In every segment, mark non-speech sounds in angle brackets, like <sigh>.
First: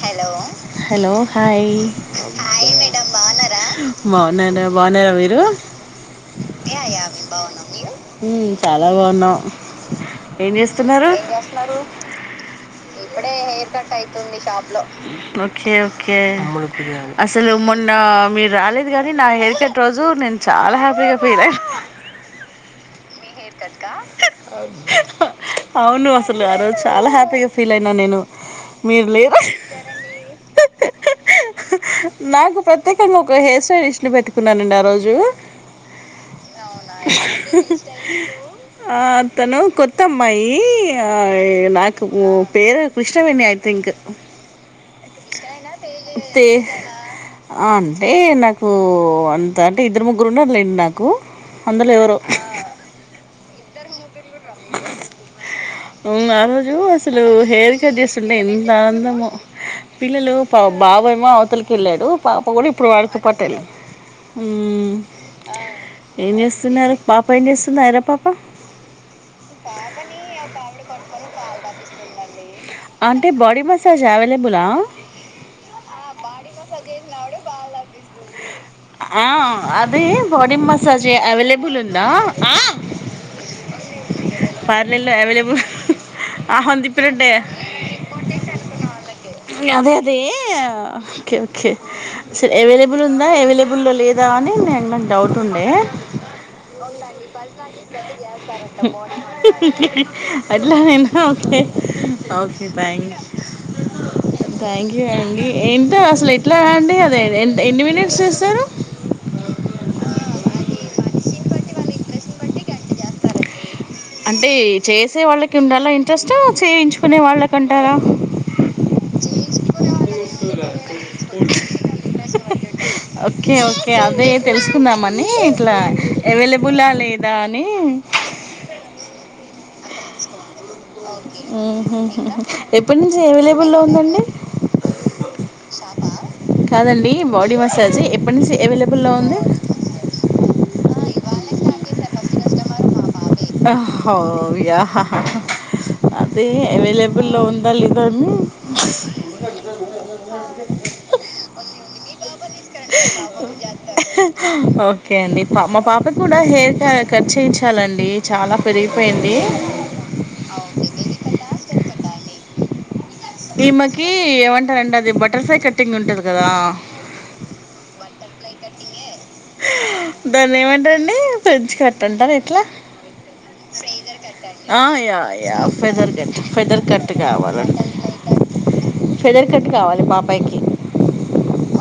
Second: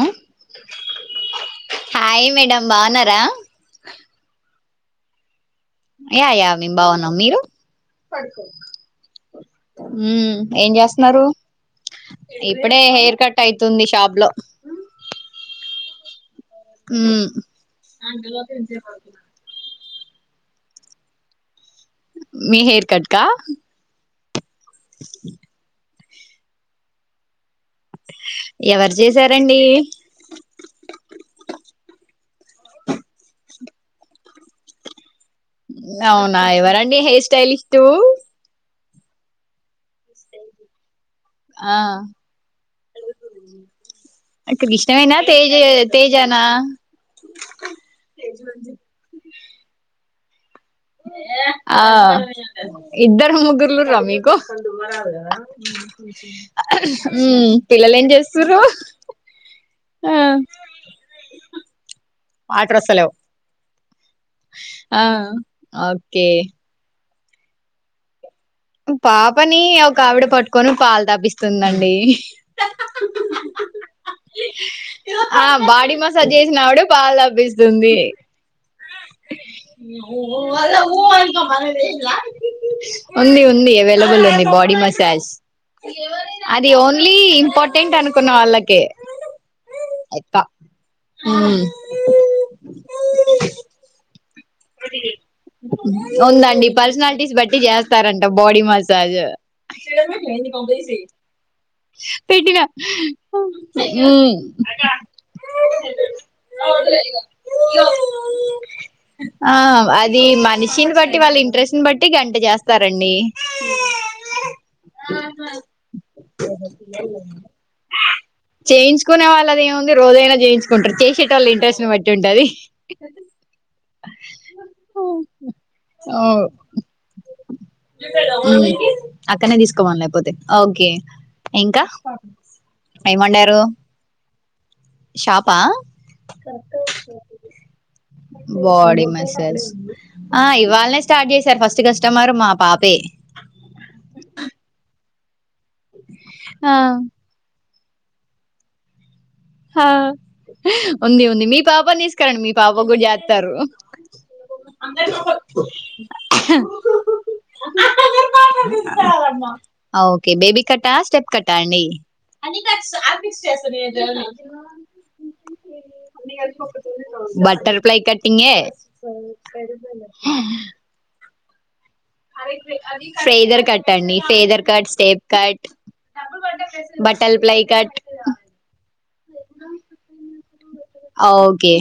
Hello hello hi hi madam బాగున్నారా బాగున్నాను బాగున్నార మీరు యా యా మేము బాగున్నాం మీరు ఉమ్ చాలా బాగున్నాం ఉ ఏం చేస్తున్నారు ఇప్పుడే హెయిర్ కట్ అయితుంది షాప్ లో ఓకే ఓకే మ్మ్, అసలు మొన్న మీరు రాలేదు గానీ నా హెయిర్ కట్ ట్ రోజు నేను చాలా హ్యాపీగా ఫీలయ్య మీ హెయిర్ కట్కా అవును అసలు ఆ రోజు చాలా హ్యాపీగా ఫీల్ అయినా నేను ఎవరు మీరు లేరు చేశారండి నాకు ప్రత్యేక ఒక హెయిర్ చే చేసిన పెట్టుకున్నానండి ఆ రోజు అవునా ఎవరండి హెయిర్ స్టైలిస్టు ఆ అతను కొత్త అమ్మాయి ఆ ఈ ఆ నాకు పేరు కృష్ణవేణి ఐ థింక్ కృష్ణవేనా తేజ చైనా తేజ తేజానా తే ఆ అంటే నాకు అంతటి ఇద్దరు ముగ్గురు ఉన్నారులే ఆ ఇద్దరు ముగుర్లు రావు ఉ ఆ రోజు అసలు మ్మ్, హెయిర్ పిల్లలు కట్ ఏం చేస్తుంటే చేస్తుర్రు ఎంత ఆనందమో ఆ పిల్లలు పా బాబేమో అవతలకి వెళ్ళాడు పాప కూడా వాటర్ ఇప్పుడు వస్తలేవు వాడుతో పటు వెళ్ళింది ఉ ఆ ఓకే ఏం చేస్తున్నారు పాప ఏం చేస్తుంది ఐరా పాప పాపని ఒక ఆవిడ పట్టుకొని పాలు తాపిస్తుందండి అంటే బాడీ మసాజ్ అవైలబులా ఆ బాడీ మసాజ్ చేసినావిడే పాలు తాపిస్తుంది ఆ, అదే బాడీ మసాజ్ అవైలబుల్ ఉందా ఉంది ఉంది అవైలబుల్ ఉంది బాడీ పార్లర్లో మసాజ్ అవైలబుల్ అది ఆహం ఓన్లీ తిప్పినట్టే ఇంపో అదే ఎక్క ఉమ్ అదేఓకేకే సో అవైలబుల్ ఉందా అవై లబ్ ఉల్ల లేదు కదా అని నేన్ డౌట్ ఉండే ఉందండి పర్సనాలిటీస్ బట్టి చేస్తారంట బాడీ మసాజ్ అట్లా గైన ఓకే పెట్టిన okay thank um thank you అండి ఏంటో అసలు ఎట్లా అండి అది ఎ ఎన్ని మి నిట్స్ చేస్తారు ఆ అది మనిషిని బట్టి వాళ్ళ ఇంట్రెస్ట్ని బట్టి గంట చేస్తారండి అంటే చేసే వాళ్ళకి ఉండాల ఇంట్రెస్ట్ చేయించుకునే వాళ్ళకి అంటారా రోజనా చేయించు కుంటారు చేసే వాళ్ళ ఇంట్రెస్ట్ ని బట్టి ఉంటది ఓకే ఓ కే అదే తెలుసుకుందామని ఇట్లా ఓ అవైలబులా లేదా అని తీసుకోవాల లేకపోతే ఓకే ఉమ్ ఇంకా హు ఎప్పటినుంచి ఏమండారు అవైలబులో ఉందండి షాపా కాదండి బాడీ మసాజ్ ఎప్పుట్ బాడీ మసాజ్ ఆ ఇవాలే స్టార్ట్ చేసారు ఫస్ట్ కస్టమర్ మా పాపే ఆ హ యా హ హా హా అది ఆ అవైలబుల్లో ఉ అల్లి డమ్మీ హా ఉంది ఉంది మీ పాపని తీసుకురండి మీ పాప కూడా చెత్తారు ఓకే అండి పా మా పాపకి కూడా హెయిర్ కట్ చేయించాలండి చాలా పెరిగిపోయింది ఓకే బేబీ కట్టా స్టెప్ కట్ట అండి విశేష ఈమెకి మీదైన ఏమంటారండి అది బటర్ ఫ్లై కటింగ్ ఉంటది కదా టింగే దాన్ని ఏమంటారండి ఫ్రెంచ్ కట్ అన్టార ఎట్లా ఫేదర్ కట్ అండి ఫేదర్ ఆ cut yeah step yeah cut feather cut feather cut butterfly కావాలన్ కట్ ఫెదర్ కట్ కావాలి మా అమ్మాయికి ఓకే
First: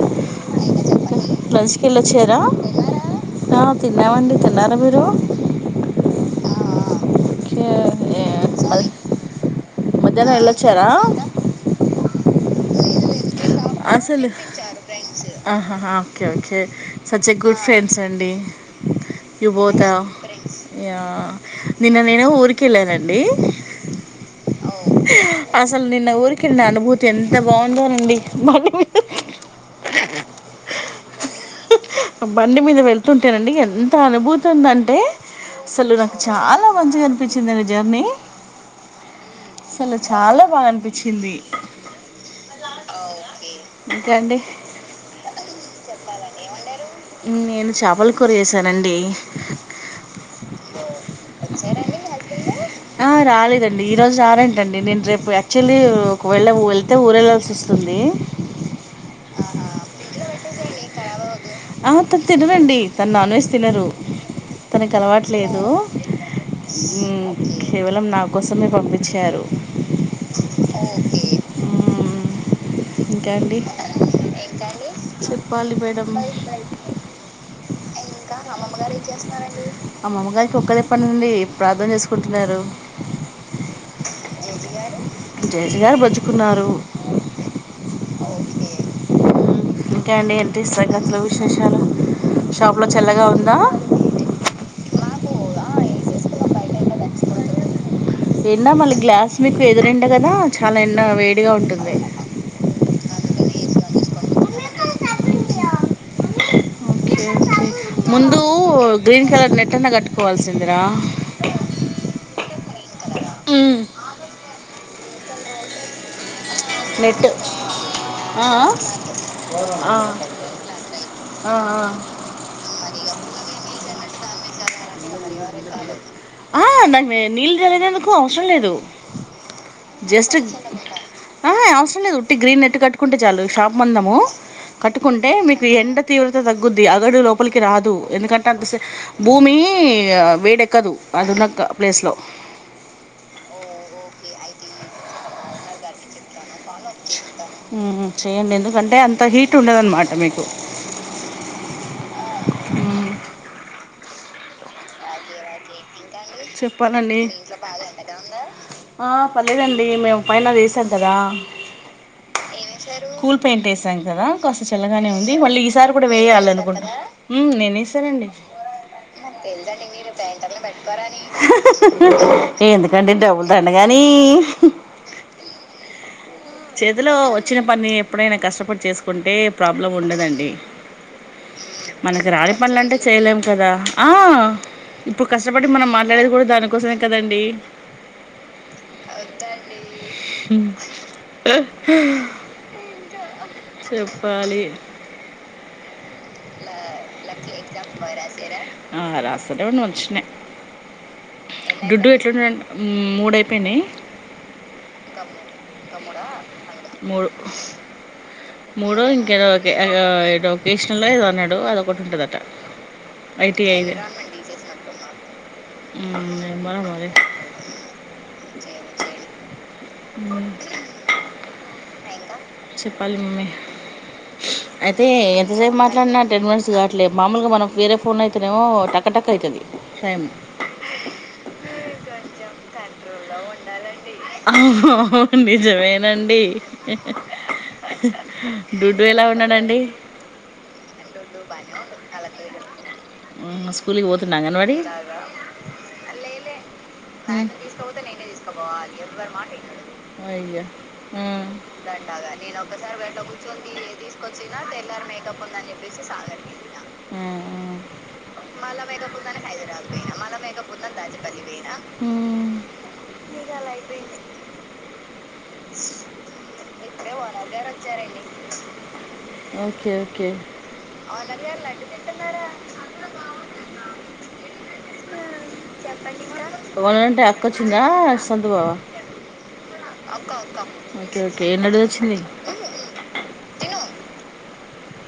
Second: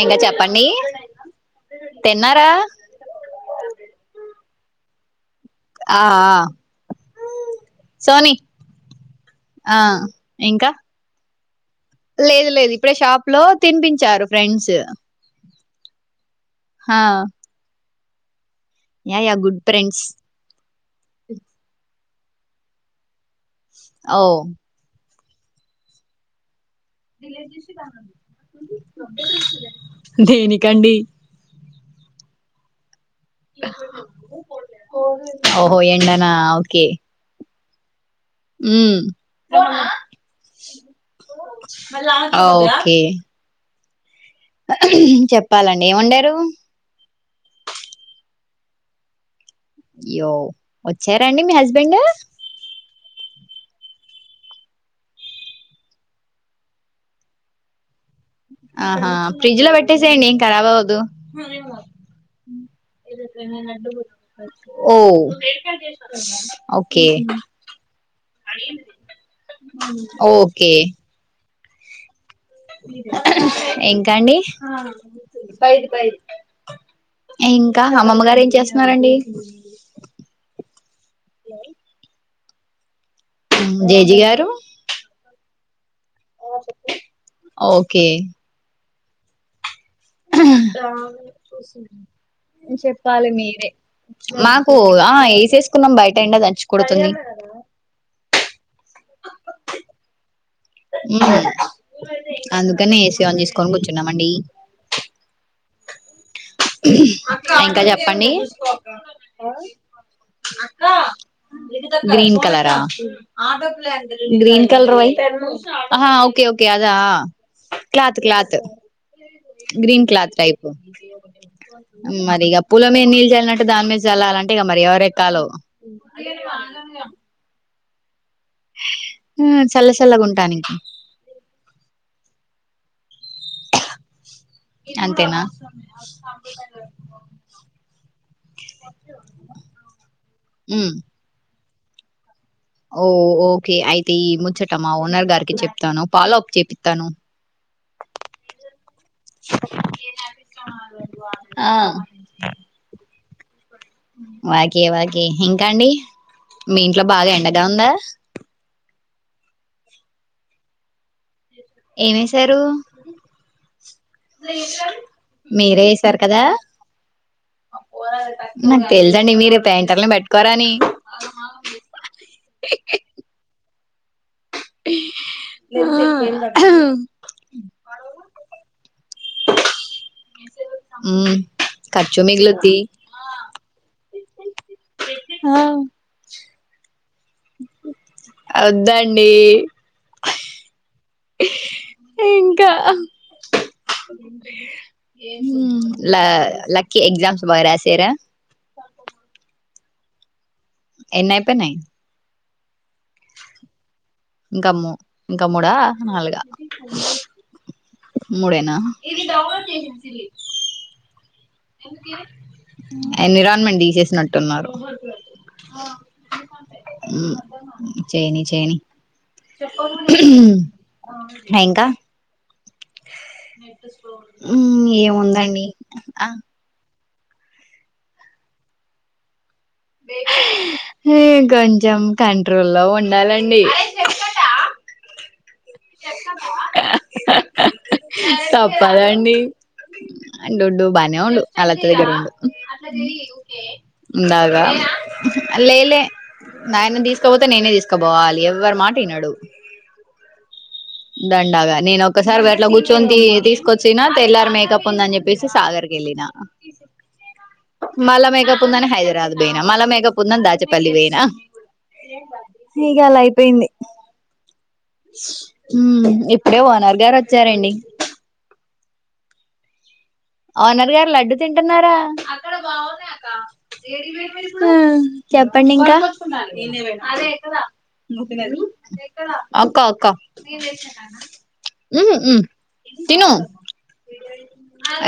ఇంక చెప్ లంచ్ కెళ్ళోచరా ఆ తిన్నామండి తిన్నారా మీరు ఆ ఆ సోని ఆ మధ్యాహ్నం ఇంకా వెళ్ళొచ్చారా లేదు లేదు ఇప్పుడే షాప్ లో తినిపించారు ఫ్రెండ్స్ ఆహా హా ఓకే ఓకే ఆ such I good friends Sunday yeah yeah good friends yeah నిన్న నేనే ఊరి కి వెళ్ళానండి అవ్ అసలు నిన్న ఊరికి వెళ్ళాను లేజీ బ మీద దేనికండి బండి మీద వెళ్ తుంటేనండి ఎంత అనుభూతి ఉందంటే ఓహో అసలు నాకు ఎండనా చాలా మంచిగా అనిపించి జమ్మి యూ బాగా అనిపించింది ఆ ఓకే బ చెప్పాలండి ఏ ముండారు తు నేను చేపల కూర చేశానండి య్యో వచ్చారండి మీ హస్బెండ్ యూ లేదండి ఈ రోజు రా రంటా అండి నేను రేపు యాక్చువల్లీ ఒకవేళ వెళ్తే ఊరు వెళ్లాల్సి వస్తుంది ఆహా ఫ్రిజ్లో పెట్టేసేయండి ఏం కరాబ్ అవ్వదు ఆ అతను తినరండి తను నాన్ వెజ్ తినరు తనకు ఓ అలవాటు లేదు ఓకే యూ కేవలం నా కోసమే పంపించారు ఓకే ఆ ఇంకా అండి ఇంకా అండి చెప్పాలి మేడమ్ ఇంకా అమ్మమ్మ గారు ఏం చేస్తున్నారండి అమ్మమ్మ గారికి ఒక్కరే పని ఉంది ప్రార్థన చేసుకున్ ఉన్నారు యూ జేజి గారు <unintelligible> జేజి బజ్జు కున్నారు ఓకే విశేషాలు షాప్లో చల్లగా చెప్పాలి ఉందా మీరే మాకు ఆ ఏసీ వేసుకున్నాం బయట ఎండ దంచు కొడుతుంది ఎండ మళ్లీ గ్లాస్ మీకు ఎదురు ఎండ కదా చాలా ఎండ వేడిగా ఉంటుంది తీసుకని కూర్చున్నామండి ఇంకా చెప్పండి ముందు గ్రీన్ కలర్ నెట్ అన్నా కట్టుకోవాల్సిందిరా అ ఆద గ్రీన్ కలర్ వై ఓకే ఓకే దా నెట్ క్లాత్ ఆ క్లాత్ ఆ గ్రీన్ క్లాత్ టైప్ ఆ మరి ఇక పూల మీద నీళ్ళు చల్లినట్టు దాని మీద చల్లాలంటే ఇక మరి ఎవరిక్కలు ఆ నాకు <unintelligible> అవసరం లేదు చల్ల చల్లగా ఉంటానికి అవసరం లేదుట్టి గ్రీ నట్టు కట్టుకుంటే చాలు షాప్ మందము కట్టుకుంటే అంతేనా మీకు ఎండ తీవ్రత తగ్గుద్ది అగడు లోపలికి రాదు ఎందుకంటే అంత భూమి వేడెక్కదు ఉమ్ అదిన్న ప్లేస్లో ఓ ఓకే అయి ముచ్చటమా ఓనర్ గారికి చెప్ప చెను పాలో అప్ చెప్ప ఉమ్ చెయండి ఎందుకంటే అంత హీట్ ఉండదన్నమాట మీకు ఆ వాగే వాగ ఇంకాండి మీ ఇంట్లో చెప్పాలండి బాగా ఎండగా ఉందా పర్లేదండి మేము పైన రీసెంట్ కదా ఏమేసారు కూల్ పెయింట్ వేసాం కదా కాస్త చల్లగానే ఉంది మళ్ళీ మీరే ఈసారి కూడా వేసారు కదా వేయాలనుకుంటా ఉమ్, నేను వేసానండి నాకు తెలిదండి మీరు పెయాంటని పెట్టుకోరా అని ఎందుకడి డబుల్ త అకే నీ చేతిలో వచ్చిన పని ఎప్పుడైనా కష్టపడి చేసుకుంటే ప్రాబ్లం ఉండదండి మ్మ్ ఖర్చు మనకి రాని మిగులుద్ది పనుల అంటే చేయలేము కదా ఆ ఇప్పుడు కష్టపడి మనం మాట్లాడేది కూడా దానికి కోసమే అవుద్దండి ఇంకా చెప్పాలి ల లక్కి రాసర స్నే ఎన్ని అయిపోయినాయి డ్డు ఎట్లు మూడయిపోయినాయి ఇంకా మూ ఇంకా మూడా నాలుగా మూడు మూడేనా మూడు ఇంకేదిఒకే ఒకేషనల్ ఒ ఏదోన ఐటీ ఎన్విరాన్మెట్ ఐదే తీసేసినట్టున్నారు ఏమో మరి హు చేయని చేయని మ్మ్. ఇంకా చెప్పాలి మమ్మీ మ్మ్ అయితే ఏముందండి ఎంతసేపు మాట్లాడిన టెన్ మినిట్స్ కాట్ లే మామూలుగా మనం వేరే ఫోన్ అయితేనేమో టక్క టక్క్క అయితది ఇంకొంచం కన్ ట్రోల్లో ఉండాలండి ఆహ డుడ్డు ఎలా తప్పదండి ఉన్నాడండి డుడ్డు బనే ఉండు అలత్త దగ్గర ఉండు మ్మ్, స్కూల్కి పోతున్నా బాగా అంగన్వాడి లేలే నాయన్న తీసుకపోతే నేనే తీసుకుపోవాలి ఎవ్వరి మాట్ అయ్య దండాగా నేను ఒక్కసారి గట్లా కూర్చొని తీసుకొచ్చిన తెల్లారీ మేకప్ ఉందని చెప్పేసి సాగర్కి వెళ్ళిన మ్మ్. మళ్ళ మేకప్ ఉందని హైదరాబాద్ పోయినా మళ్ళ మేకప్ ఉందని దాచేపల్లి పోయినా మ్మ్. ఇగలైపోయింది హ ఇప్పుడే ఓనర్ గారు వచ్చారండి ఓకే ఓ ఓనర్ గారు లడ్డు తింటున్నారా హు చెప్పండి ఇంకా వాళ్ళంటే అక్కొచ్చిందా? సొంత బావా? అక్క అక్క ఓకే. ఓకే. ఎన్నడూదొచ్చింది?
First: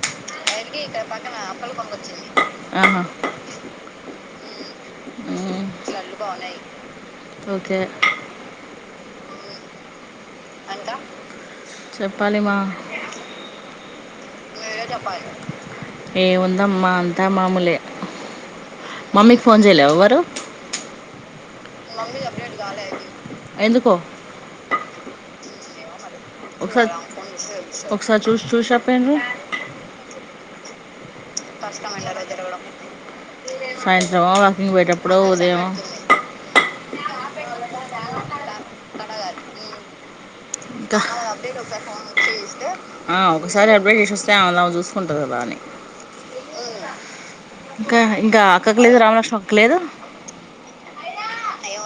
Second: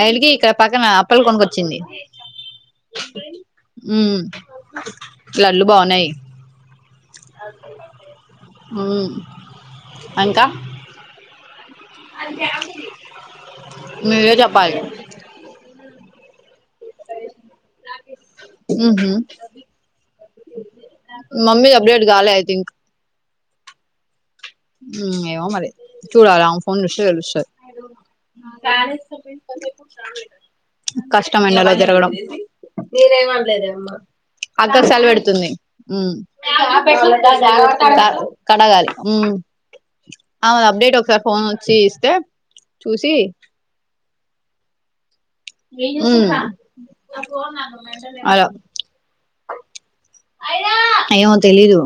ఆయనకి ఇక్కడ పక్కన అప్పాలు కొనుకొచ్చింది ఆహా! మ్ హ్మ్. లడ్లు బాగున్నాయి ఓకే. హుమ్ ఇంకా చెప్పాలి మా. మీరే చెప్పాలీ ఏం ఉంద్ మ్మా అంతా మామూలే ఉహు మమ్మీకి ఫోన్ చేయలేవ్ ఎవరు మమ్మీ అప్డేట్ కాలే ఐ థింక్ ఎందుకో ఏమో మరి చూడాలి ఆమె ఫోన్ ఒకసారి చూస్తే తెలుస్తది ఒకసారి చూసి చూసి చెప్పేండ్రు. సాయంత్రమా వాకింగ్ పోయేటప్పుడో, ఉదయమో. అమేది అప్డేట్ ఇంకా ఒకసారి ఫోన్ వచ్చి ఇస్తే చూసి డేట్ చేసిస్తే ఆమెది ఆమె చుస్ హు ఇంకా ఇంకా అల అక్కకి లేదు, రామలక్ష్మి అక్కకి లేదు? ఏమో తెలీదు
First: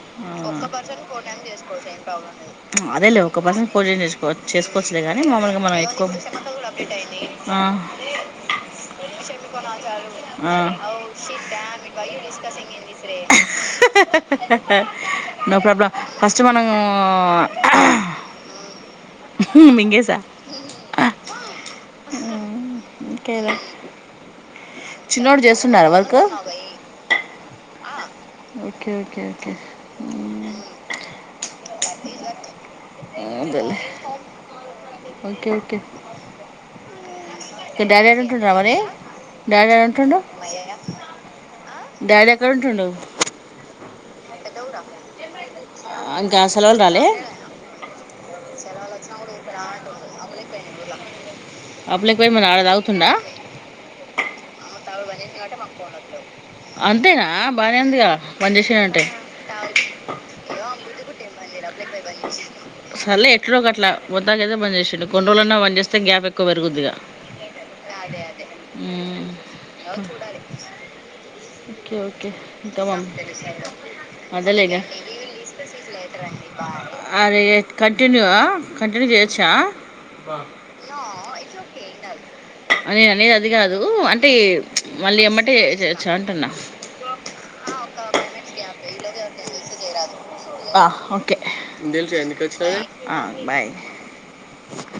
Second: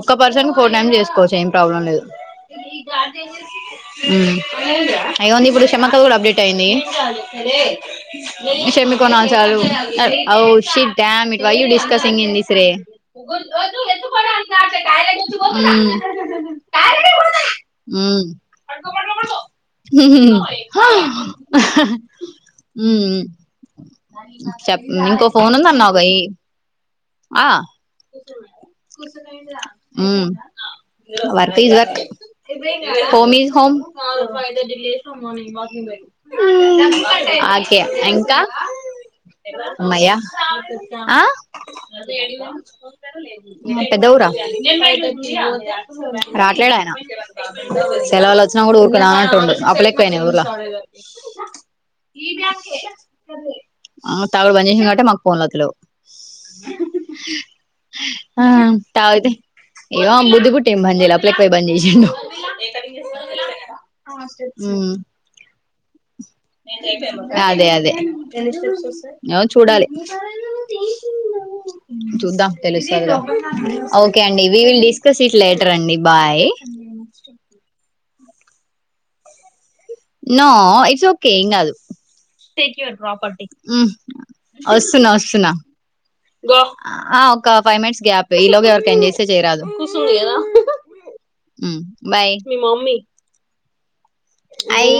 ఒక్క పర్సన్ కి ఫోర్ టైమ్స్ చేసుకోవచ్చు ఏం ప్రాబ్లం లేదు అదేలే ఒక్క పర్సన్ కి ఫోర్ టైమ్స్ ఉమ్ చెస్ చేసుకోవచ్చులే గానీ అయ్యోంది మామలుగా ఇప్పుడు మనం షమక్క ఎక్కువ ఆ షమికో నాలుగు సార్లు ఆ ఆవ్ ఆ, shit damn it why you discussing in this రే నో ప్రాబ్లం ఫస్ట్ మనం మింగేసా ఉ ఇంకేదా చెప్పండి ఇంకో చిన్నోడు ఫోన్ చేస్తున్నారా ఉందన్నావు గా వర్క్ ఈ నా ఆ okay okay okay um work టిస్ వర్క్ హోమ్ ఇస్ అదేలే హోమ్ ఓకే ఓకే హ్మ్ హకే డాడీ ఎక్కడ ఇంకా ఉంటుండ్రా మరి డాడీ ఎక్కడ అమ్మయ్య ఉంటుండు ఆ డాడీ ఎక్కడ ఉంటుండు పెద్ద ఊర ఇంకా అసలు రాట్లేడు వాళ్ళు ఆయన రాలే సెలవులు వచ్చినా కూడా ఊరికి రాను అంటుండు అప్పులు ఎక్కువైనాయి ఊర్ల అప్పులకి పోయి మరి ఆడ తాగుతుండా తాగుడు బంజేషిండు కాబట్టే మాకు పోన్ల అత్త లేవు అంతేనా బానే ఉందిగా బంజేశిండు అంటే తాగితే ఏమో బుద్ధి పుట్టి ఏం బంద్ చేయలే అప్పులు ఎక్కువై బంద్ చేసిండు సర్లే ఎట్లో ఒక అట్లా మొత్తానికి అయితే బంజేసిండు కొన్ని రోజులన్నా బంజేస్తే గ్యాప్ ఎక్ అదే అదే మ్మ్. ఏమో చూడాలి ఓకే ఓకే చూద్దాం ఇంకా తెలుస్తాది మమ్మీ గా ఓకే అండి వి అదేలేగా విల్ డిస్కస్ ఇట్ లేటర్ అండి బాయ్ అరే కంటిన్యూ కంటిన్యూ చేయొచ్చా నో ఇట్స్ ఓకే ఏం కాదు నేను అనేది అది కాదు అంటే వస్తున్నా మళ్ళీ వస్తున్నా ఎమ్మటే చేయొచ్చా అంటున్నా ఒక ఫైవ్ మినిట్స్ గ్యాప్ ఇలోగ ఎవరికన్నా చేస్తే చేయరాదు ఓకే బాయ్ అయి